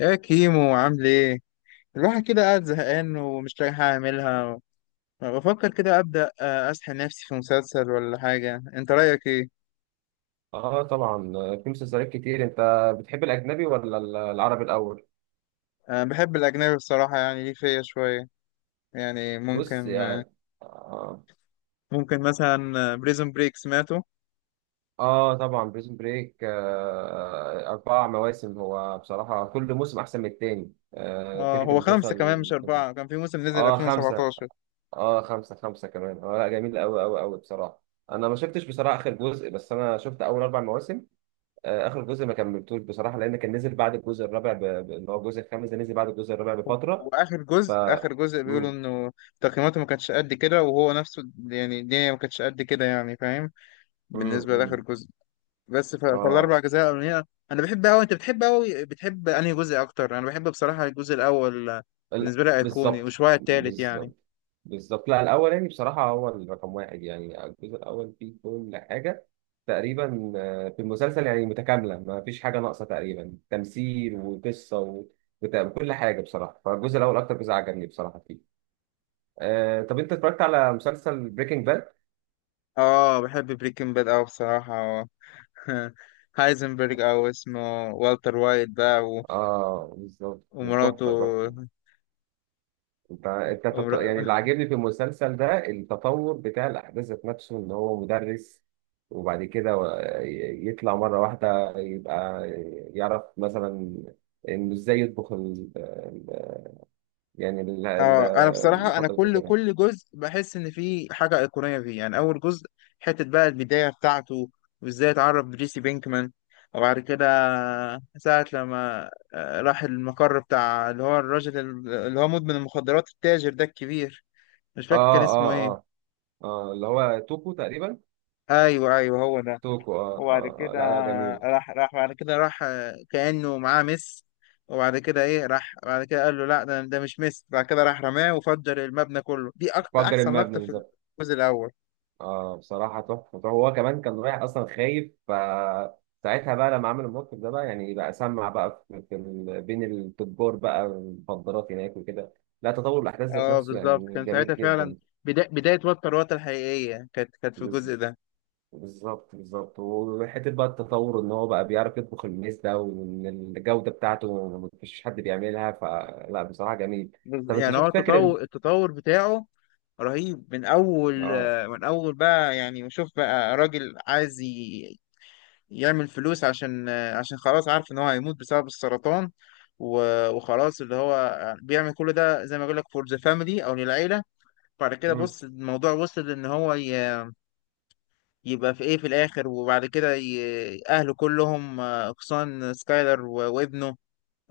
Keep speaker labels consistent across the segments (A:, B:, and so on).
A: يا كيمو عامل ايه؟ الواحد كده قاعد زهقان ومش لاقي حاجة اعملها. بفكر كده ابدأ اسحل نفسي في مسلسل ولا حاجة. انت رأيك ايه؟
B: اه طبعا، في مسلسلات كتير. انت بتحب الاجنبي ولا العربي الاول؟
A: أه، بحب الاجنبي بصراحة، يعني ليه فيا شوية. يعني
B: بص
A: ممكن.
B: يعني. اه,
A: ممكن مثلا بريزون بريك سمعته.
B: طبعا بريزون بريك، اربع مواسم. هو بصراحه كل موسم احسن من التاني.
A: اه
B: فكره
A: هو خمسة كمان مش
B: المسلسل.
A: أربعة، كان في موسم نزل
B: اه خمسه.
A: 2017.
B: اه خمسه، كمان. اه لا جميل قوي قوي بصراحه. انا ما شفتش بصراحه اخر جزء، بس انا شفت اول اربع مواسم. اخر جزء ما كملتوش بصراحه، لان كان نزل بعد الجزء الرابع اللي هو الجزء الخامس ده نزل بعد الجزء الرابع
A: و-
B: بفتره.
A: وآخر
B: ف
A: جزء آخر جزء بيقولوا
B: مم.
A: إنه تقييماته ما كانتش قد كده، وهو نفسه يعني الدنيا ما كانتش قد كده، يعني فاهم، بالنسبة لآخر
B: مم.
A: جزء. بس
B: اه.
A: فالاربع اجزاء الاولانيه انا بحب قوي. انت بتحب قوي، بتحب انهي جزء اكتر؟ انا بحب بصراحه الجزء الاول.
B: ال-
A: بالنسبه لي ايقوني
B: بالظبط
A: وشويه التالت يعني.
B: بالظبط. لا الاول يعني بصراحه هو الرقم واحد. يعني الجزء الاول فيه كل حاجه تقريبا، في المسلسل يعني متكامله، ما فيش حاجه ناقصه تقريبا. تمثيل وقصه وكل حاجه بصراحه. فالجزء الاول اكتر جزء عجبني بصراحه فيه. طب انت اتفرجت على مسلسل بريكنج باد؟
A: اه بحب بريكنج باد قوي بصراحه. هايزنبرج او اسمه والتر وايت بقى
B: اه بالظبط.
A: ومراته.
B: تحفه تحفه. انت
A: ومر...
B: يعني اللي عاجبني في المسلسل ده التطور بتاع الاحداث ذات نفسه، ان هو مدرس وبعد كده يطلع مره واحده يبقى يعرف مثلا انه ازاي يطبخ يعني
A: اه انا بصراحه انا
B: المفضل في
A: كل
B: كده.
A: كل جزء بحس ان فيه حاجه ايقونيه فيه. يعني اول جزء، حته بقى البدايه بتاعته، وازاي اتعرف بريسي بينكمان، وبعد كده ساعه لما راح المقر بتاع اللي هو الراجل اللي هو مدمن المخدرات التاجر ده الكبير. مش فاكر
B: اه
A: كان اسمه
B: اه
A: ايه.
B: اه اه اللي هو توكو تقريبا.
A: ايوه ايوه هو ده.
B: توكو،
A: وبعد كده
B: لا لا جميل.
A: راح بعد كده راح كأنه معاه ميس. وبعد كده ايه راح بعد كده قال له لا، ده مش ميس. بعد كده راح رماه وفجر المبنى كله. دي اكتر
B: فجر
A: احسن
B: المبنى.
A: لقطة في الجزء الاول.
B: اه بصراحة تحفة تحفة. هو كمان كان رايح أصلا خايف، فساعتها بقى لما عمل الموقف ده بقى يعني بقى سمع بقى في بين التجار بقى المخدرات هناك وكده. لا تطور الأحداث ذات
A: اه
B: نفسه
A: بالظبط
B: يعني
A: كان ساعتها
B: جميل
A: فعلا
B: جدا.
A: بدا بداية وتر الحقيقية، كانت في الجزء
B: بز-
A: ده.
B: بالظبط بالظبط. وحتة بقى التطور إن هو بقى بيعرف يطبخ الميز ده، وإن الجودة بتاعته مفيش حد بيعملها، فلا بصراحة جميل. طب أنت
A: يعني هو
B: شفت فاكر
A: التطور بتاعه رهيب من اول
B: اه؟
A: آه، من اول بقى. يعني شوف بقى راجل عايز يعمل فلوس عشان خلاص عارف ان هو هيموت بسبب السرطان. وخلاص اللي هو بيعمل كل ده زي ما بقول لك فور ذا فاميلي او للعيله. بعد كده
B: مم.
A: بص الموضوع وصل ان هو يبقى في ايه في الاخر. وبعد كده اهله كلهم اقصان سكايلر وابنه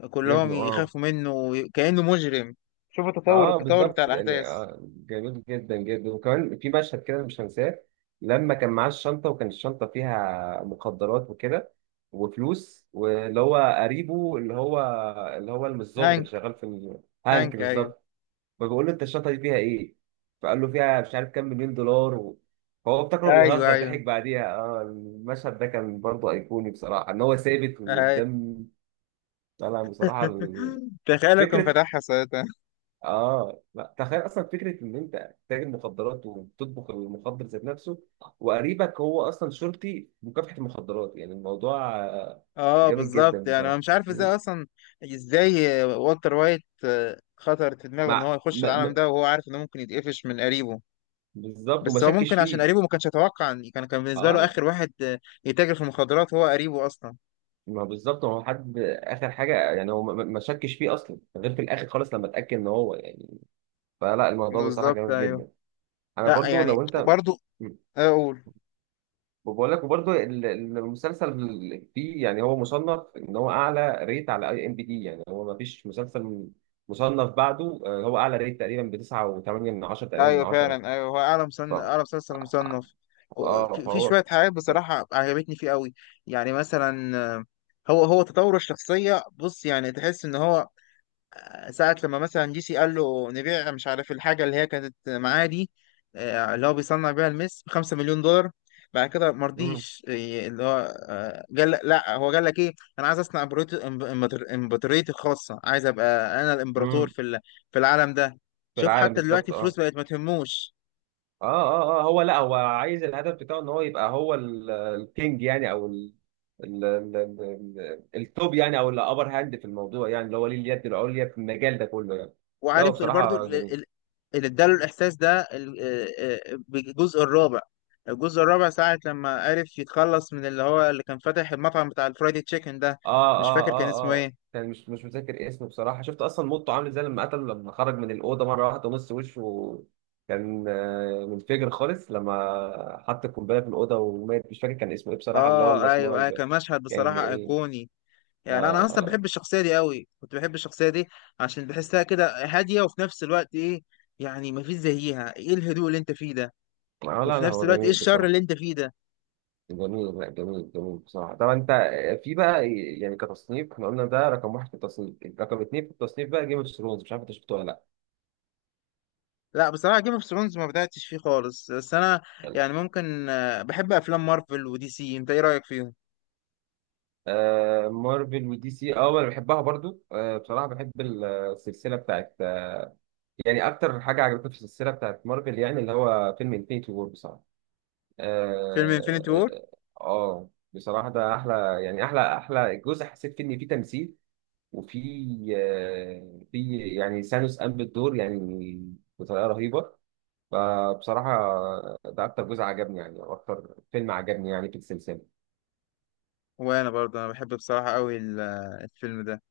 A: كلهم
B: ابنه اه.
A: يخافوا منه كانه مجرم. شوف التطور
B: اه
A: بتاع
B: بالظبط يعني،
A: الاحداث.
B: جميل جدا جدا. وكمان في مشهد كده مش هنساه، لما كان معاه الشنطه وكان الشنطه فيها مخدرات وكده وفلوس، واللي هو قريبه اللي هو اللي هو الظابط
A: هانك،
B: اللي شغال في هانك
A: هانك ايوه.
B: بالظبط. فبيقول له انت الشنطه دي فيها ايه؟ فقال له فيها مش عارف كام مليون دولار. فهو افتكره
A: ايوه
B: بيهزر،
A: ايوه,
B: ضحك بعديها. اه المشهد ده كان برضه ايقوني بصراحه، ان هو ثابت
A: أيوة.
B: وقدام طالع بصراحه.
A: تخيل لو كان
B: فكرة.
A: فتحها ساعتها.
B: اه لا، تخيل اصلا فكره ان انت تاجر مخدرات وبتطبخ المخدر ذات نفسه، وقريبك هو اصلا شرطي في مكافحه المخدرات. يعني الموضوع
A: اه
B: جامد
A: بالظبط،
B: جدا
A: يعني انا
B: بصراحه.
A: مش عارف
B: مم.
A: ازاي اصلا. ازاي والتر وايت خطرت في دماغه ان
B: مع
A: هو يخش
B: ما...
A: العالم
B: ما...
A: ده وهو عارف انه ممكن يتقفش من قريبه.
B: بالظبط وما
A: بس هو
B: شكش
A: ممكن عشان
B: فيه.
A: قريبه ما كانش يتوقع، كان بالنسبه له
B: اه.
A: اخر واحد يتاجر في المخدرات هو قريبه اصلا.
B: ما بالظبط، هو حد اخر حاجه يعني، هو ما شكش فيه اصلا غير في الاخر خالص، لما اتاكد ان هو يعني. فلا الموضوع بصراحه
A: بالظبط
B: جامد
A: ايوه.
B: جدا. انا
A: لا
B: برضو لو
A: يعني
B: انت.
A: برضو اقول.
B: وبقول لك وبرضه المسلسل فيه يعني، هو مصنف ان هو اعلى ريت على اي ام بي دي. يعني هو ما فيش مسلسل مصنف بعده. هو اعلى ريت تقريبا ب 9.8 من 10، تقريبا من
A: ايوه
B: 10.
A: فعلا، ايوه هو اعلى
B: ف
A: اعلى
B: اه
A: مسلسل مصنف. في
B: فهو
A: شويه حاجات بصراحه عجبتني فيه قوي. يعني مثلا، هو تطور الشخصيه، بص يعني تحس ان هو ساعة لما مثلا جي سي قال له نبيع مش عارف الحاجة اللي هي كانت معاه دي، اللي هو بيصنع بيها المس ب5 مليون دولار. بعد كده
B: مم.
A: مرضيش، اللي هو قال لا، هو قال لك ايه، انا عايز اصنع امبراطوريتي الخاصة، عايز ابقى انا الامبراطور
B: مم.
A: في في العالم ده.
B: في
A: شوف
B: العالم
A: حتى دلوقتي
B: بالظبط
A: الفلوس
B: اه.
A: بقت ما تهموش.
B: اه اه اه هو، لا هو عايز الهدف بتاعه ان هو يبقى هو الكينج يعني، او ال... التوب يعني، او الابر هاند في الموضوع يعني، اللي هو ليه اليد العليا في المجال ده كله يعني. لا هو
A: وعارف برضو
B: بصراحة جميل.
A: اللي اداله الاحساس ده، بالجزء الرابع. الجزء الرابع ساعة لما عرف يتخلص من اللي هو اللي كان فاتح المطعم بتاع الفرايدي تشيكن ده.
B: اه
A: مش فاكر كان اسمه ايه.
B: اه كان مش متذكر اسمه بصراحة. شفت أصلا موته عامل ازاي، لما قتل لما خرج من الأوضة مرة واحدة ونص وشه كان منفجر خالص، لما حط القنبلة في الأوضة ومات. مش فاكر كان اسمه ايه بصراحة، اللي هو
A: اه ايوه
B: الأسمراني
A: أيوة،
B: ده.
A: كان مشهد
B: كان
A: بصراحة
B: جميل.
A: ايقوني. يعني
B: اه
A: انا اصلا بحب
B: اه.
A: الشخصية دي قوي، كنت بحب الشخصية دي عشان بحسها كده هادية، وفي نفس الوقت ايه، يعني مفيش زيها. ايه الهدوء اللي انت فيه ده،
B: لا
A: وفي
B: لا
A: نفس
B: هو
A: الوقت ايه
B: جميل
A: الشر
B: بصراحة.
A: اللي انت فيه ده.
B: جميل لا جميل جميل بصراحة. طبعا أنت في بقى، يعني كتصنيف احنا قلنا ده رقم واحد في التصنيف، رقم اتنين في التصنيف بقى جيم اوف ثرونز، مش عارف أنت شفته ولا
A: لا بصراحة جيم اوف ثرونز ما بدأتش فيه خالص. بس أنا
B: لأ؟
A: يعني ممكن، بحب أفلام مارفل ودي سي، أنت إيه رأيك فيهم؟
B: مارفل ودي سي، اه انا بحبها برضو. بصراحه بحب السلسله بتاعت يعني. اكتر حاجه عجبتني في السلسله بتاعت مارفل يعني اللي هو فيلم انفينيتي وور بصراحه.
A: فيلم انفينيتي
B: اه.
A: وور.
B: بصراحه ده احلى، يعني احلى جزء حسيت فيه ان فيه تمثيل وفي في يعني سانوس قام بالدور يعني بطريقه رهيبه. فبصراحه ده اكتر جزء عجبني، يعني او اكتر فيلم عجبني يعني في السلسله.
A: وأنا برضه أنا بحب بصراحة أوي الفيلم ده.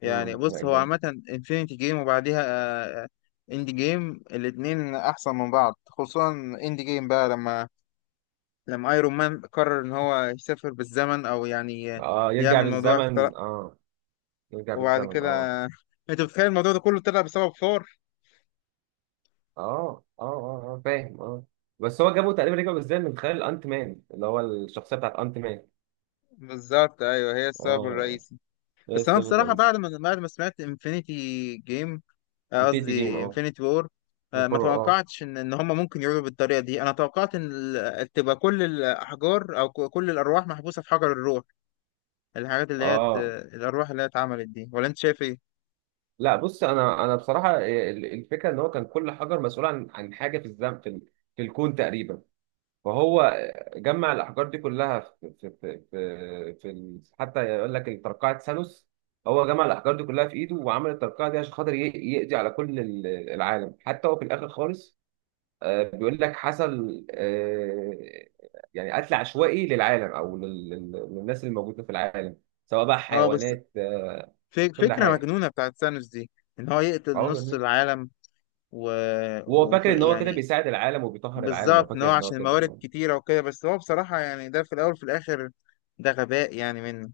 A: يعني
B: مم، لا،
A: بص هو
B: جامد.
A: عامة انفينيتي جيم وبعديها اند جيم، الاتنين أحسن من بعض، خصوصا اند جيم بقى لما ايرون مان قرر إن هو يسافر بالزمن، أو يعني
B: اه يرجع
A: يعمل موضوع اختراق.
B: بالزمن اه. يرجع
A: وبعد
B: بالزمن
A: كده أنت بتخيل الموضوع ده كله طلع بسبب ثور.
B: اه فاهم اه. بس هو جابه تقريبا، رجع بالزمن من خلال انت مان، اللي هو الشخصيه بتاعت انت مان.
A: بالظبط أيوه هي السبب
B: اه.
A: الرئيسي. بس انا
B: بس
A: بصراحه
B: بس
A: بعد ما سمعت انفينيتي جيم،
B: البيتي جيم
A: قصدي
B: اه.
A: انفينيتي وور، ما
B: الفرو اه.
A: توقعتش ان هم ممكن يعودوا بالطريقه دي. انا توقعت ان تبقى كل الاحجار، او كل الارواح محبوسه في حجر الروح، الحاجات اللي هي
B: اه
A: الارواح اللي هي اتعملت دي، ولا انت شايف ايه؟
B: لا بص، انا بصراحه الفكره ان هو كان كل حجر مسؤول عن حاجه في الزمن، في الكون تقريبا. فهو جمع الأحجار دي كلها في حتى يقول لك ترقعة ثانوس. هو جمع الأحجار دي كلها في إيده وعمل الترقعة دي عشان خاطر يقضي على كل العالم. حتى هو في الآخر خالص بيقول لك حصل، يعني قتل عشوائي للعالم أو للناس اللي موجودة في العالم، سواء بقى
A: اه بس
B: حيوانات كل
A: فكره
B: حاجة.
A: مجنونه بتاعت ثانوس دي ان هو يقتل نص
B: عمر.
A: العالم و...
B: وهو
A: وفي
B: فاكر إن هو كده
A: يعني
B: بيساعد العالم وبيطهر العالم، هو
A: بالظبط، ان
B: فاكر
A: هو
B: إن هو
A: عشان الموارد
B: كده.
A: كتيره وكده. بس هو بصراحه يعني ده في الاول وفي الاخر ده غباء يعني منه.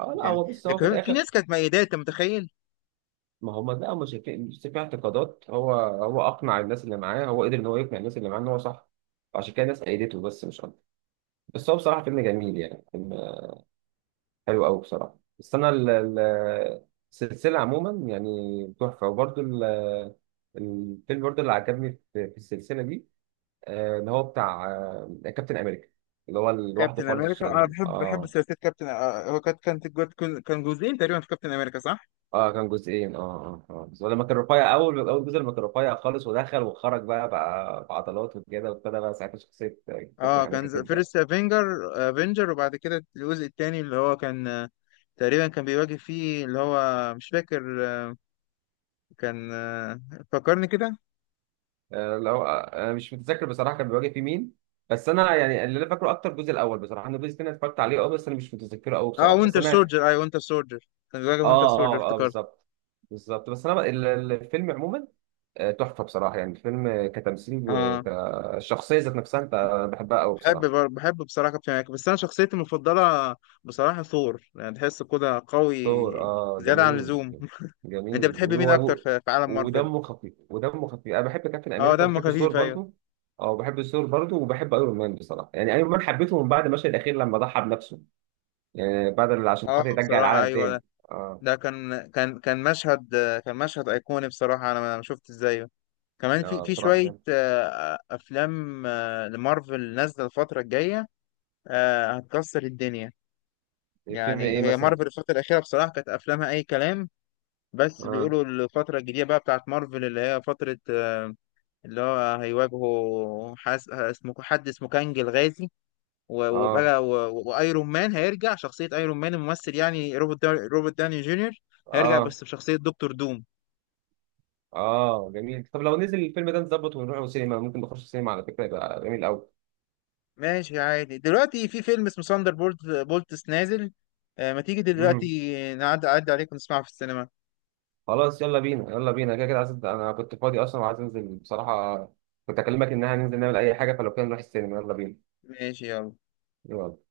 B: اه لا
A: يعني
B: هو بص،
A: ده
B: هو في
A: في
B: الآخر.
A: ناس كانت ميداه، انت متخيل؟
B: ما هم لا، مش في اعتقادات. هو هو اقنع الناس اللي معاه، هو قدر ان هو يقنع الناس اللي معاه ان هو صح، عشان كده الناس ايدته بس مش اكتر. بس هو بصراحه فيلم جميل، يعني فيلم حلو قوي بصراحه. بس انا السلسله عموما يعني تحفه. وبرده الفيلم برده اللي عجبني في في السلسله دي، اللي هو بتاع كابتن امريكا، اللي هو لوحده
A: كابتن
B: خالص
A: امريكا. انا
B: الشرير
A: بحب
B: اه.
A: ثلاثيه كابتن، هو كانت كان جزئين تقريبا في كابتن امريكا، صح؟
B: اه كان جزئين اه. اه اه. بس لما كان رفيع، اول جزء لما كان رفيع خالص ودخل وخرج بقى، بقى بعضلات وكده وابتدى بقى ساعتها شخصيه كابتن
A: اه
B: امريكا
A: كان
B: تبدا.
A: فيرست افنجر. افنجر وبعد كده الجزء الثاني اللي هو كان، تقريبا كان بيواجه فيه اللي هو مش فاكر، كان، فكرني كده.
B: لو انا مش متذكر بصراحه كان بيواجه في مين. بس انا يعني اللي انا فاكره اكتر الجزء الاول بصراحه. انا الجزء الثاني اتفرجت عليه اه، بس انا مش متذكره قوي
A: اه
B: بصراحه. بس
A: وينتر
B: انا.
A: سولجر، اي وينتر سولجر، كان بيواجه وينتر سولجر
B: اه
A: افتكرت.
B: بالظبط. بالظبط بس انا الفيلم عموما، تحفه بصراحه. يعني الفيلم كتمثيل
A: اه
B: وكشخصيه ذات نفسها، انت بحبها قوي
A: بحب
B: بصراحه.
A: بحب بصراحه كابتن امريكا. بس انا شخصيتي المفضله بصراحه ثور، يعني تحسه كده قوي
B: ثور اه
A: زياده عن
B: جميل.
A: اللزوم. انت
B: جميل
A: بتحب
B: جميل.
A: مين اكتر
B: هو
A: في عالم مارفل؟
B: ودمه خفيف، ودمه خفيف. انا بحب كابتن
A: اه
B: امريكا
A: دمه
B: وبحب
A: خفيف،
B: ثور
A: ايوه.
B: برضو. اه بحب ثور برضو، وبحب ايرون مان بصراحه. يعني ايرون مان حبيته من بعد المشهد الاخير لما ضحى بنفسه، يعني بعد اللي عشان
A: اه
B: خاطر يرجع
A: بصراحه
B: العالم
A: ايوه
B: تاني.
A: ده،
B: اه.
A: ده كان كان مشهد، كان مشهد ايقوني بصراحه، انا ما شفت ازاي. كمان في
B: اه بصراحه
A: شويه
B: كان.
A: افلام لمارفل نازله الفتره الجايه، هتكسر الدنيا.
B: الفيلم
A: يعني
B: ايه
A: هي
B: مثلا؟
A: مارفل الفتره الاخيره بصراحه كانت افلامها اي كلام. بس
B: اه
A: بيقولوا الفتره الجديده بقى بتاعت مارفل، اللي هي فتره، اللي هو هيواجهوا حاس اسمه حد اسمه كانج الغازي.
B: اه
A: وبقى وايرون مان هيرجع شخصية ايرون مان، الممثل يعني روبرت روبرت داني جونيور، هيرجع
B: اه
A: بس بشخصية دكتور دوم.
B: اه جميل. طب لو نزل الفيلم ده نظبط ونروح السينما، ممكن نخش السينما على فكره، يبقى جميل قوي.
A: ماشي عادي. دلوقتي في فيلم اسمه ساندر بولتس نازل، آه، ما تيجي دلوقتي أعدي عليك ونسمعه في السينما.
B: خلاص يلا بينا، يلا بينا. كده كده عايز، انا كنت فاضي اصلا وعايز انزل بصراحه، كنت اكلمك ان احنا ننزل نعمل اي حاجه، فلو كان نروح السينما يلا بينا.
A: ماشي يلا.
B: يلا.